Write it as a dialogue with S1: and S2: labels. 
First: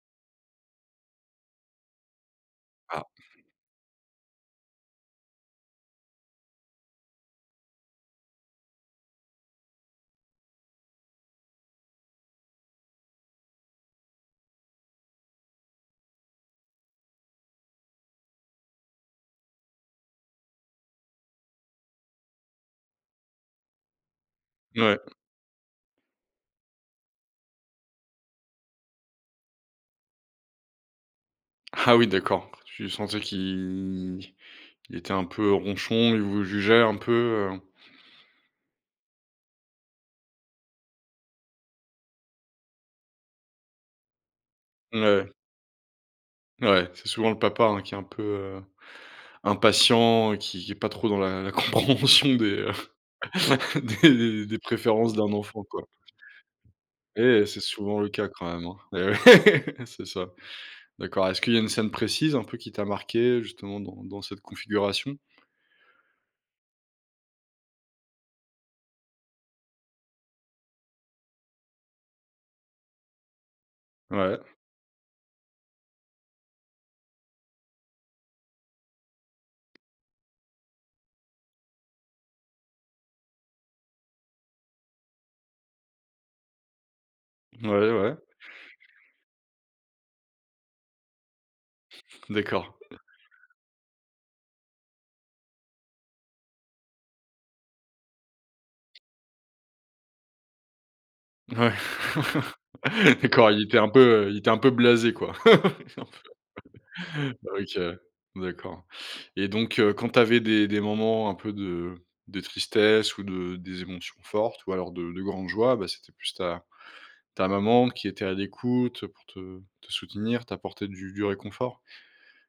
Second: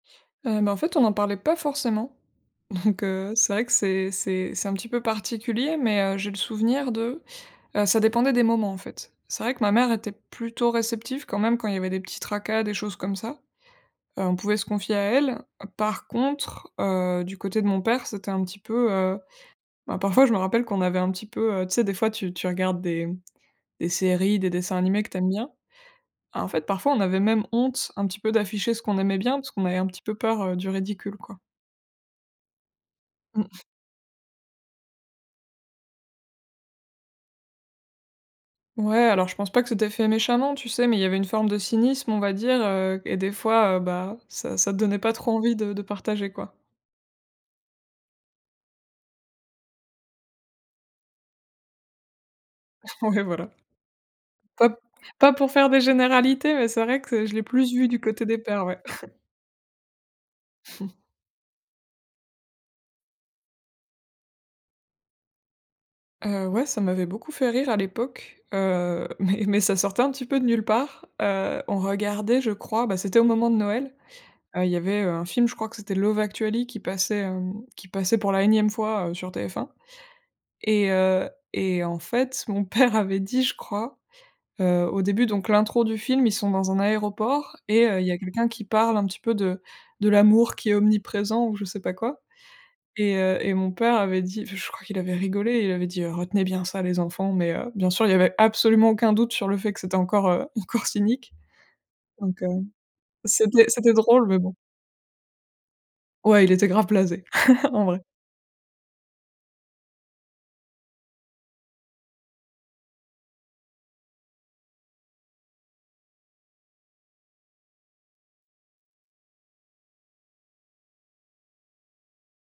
S1: Heu, bah, en fait on n'en parlait pas forcément. Donc,
S2: Ah.
S1: heu, c'est vrai que c'est c'est c'est un petit peu particulier, mais, heu, j'ai le souvenir de, heu, ça dépendait des moments en fait. C'est vrai que ma mère était plutôt réceptive quand même quand il y avait des petits tracas, des choses comme ça. Heu, on pouvait se confier à elle. Par contre, heu, du côté de mon père, c'était un petit peu, heu, bah, parfois je me rappelle qu'on avait un petit peu, heu, tu sais? Des fois tu tu regardes des des séries, des dessins
S2: Mouais.
S1: animés que tu aimes bien. En fait, parfois on avait même honte un petit peu d'afficher ce qu'on aimait bien, parce qu'on avait un petit peu peur, heu, du ridicule quoi.
S2: Ah! Oui d'accord, tu sentais
S1: Mmh.
S2: qu'il, qu'il était un peu ronchon, il vous jugeait un peu? Heu
S1: Ouais, alors je pense pas que c'était fait méchamment tu sais? Mais il y avait une forme de cynisme on va dire, heu, et des fois, heu, bah, ça ça donnait
S2: Mouais
S1: pas
S2: ouais.
S1: trop envie de de partager, quoi.
S2: Mouais, c'est souvent le papa, hein, qui est un peu, heu, impatient, qui qui est pas trop dans la la compréhension des, heu,
S1: Ouais, voilà.
S2: des des des
S1: Pas
S2: préférences
S1: pas
S2: d'un
S1: pour
S2: enfant,
S1: faire des
S2: quoi.
S1: généralités, mais c'est vrai que c'est je l'ai
S2: Et c'est
S1: plus vu du
S2: souvent le
S1: côté
S2: cas
S1: des
S2: quand
S1: pères,
S2: même, hein.
S1: ouais.
S2: Et ouais! C'est ça. D'accord, est-ce qu'il y a une scène précise un peu qui t'a marquée justement dans dans cette configuration?
S1: Heu, ouais ça m'avait beaucoup fait rire à l'époque, heu, mais mais ça sortait un petit peu de nulle part. Heu, on regardait je crois, bah, c'était au moment de Noël.
S2: Ouais.
S1: Heu, il y avait, heu, un film je crois que c'était Love Actually qui passait, hem, qui passait pour la énième fois, heu, sur TF1. Et, heu et en fait mon père avait dit, je crois, heu, au début donc l'intro du film, ils sont dans un aéroport et,
S2: Mouais,
S1: heu, il y
S2: ouais.
S1: a quelqu'un qui parle un petit peu de de l'amour qui est omniprésent ou je sais pas quoi,
S2: D'accord.
S1: et heu, et mon père avait dit enfin je crois qu'il avait rigolé, il avait dit, heu: «Retenez bien ça les enfants!», mais heu, bien sûr il y avait absolument aucun doute sur le fait que c'était encore heu, encore cynique.
S2: Ouais.
S1: Donc heu,
S2: D'accord, il
S1: c'était
S2: était un
S1: c'était drôle,
S2: peu, heu il
S1: mais
S2: était
S1: bon.
S2: un peu blasé, quoi. Un peu
S1: Ouais, il était grave blasé.
S2: OK
S1: En
S2: ouais.
S1: vrai.
S2: D'accord et donc, heu, quand tu avais des des moments un peu de de tristesse ou de des émotions fortes ou alors de de grande joie, bah, c'était plus ta ta maman qui était à l'écoute pour te te soutenir, t'apporter du du réconfort?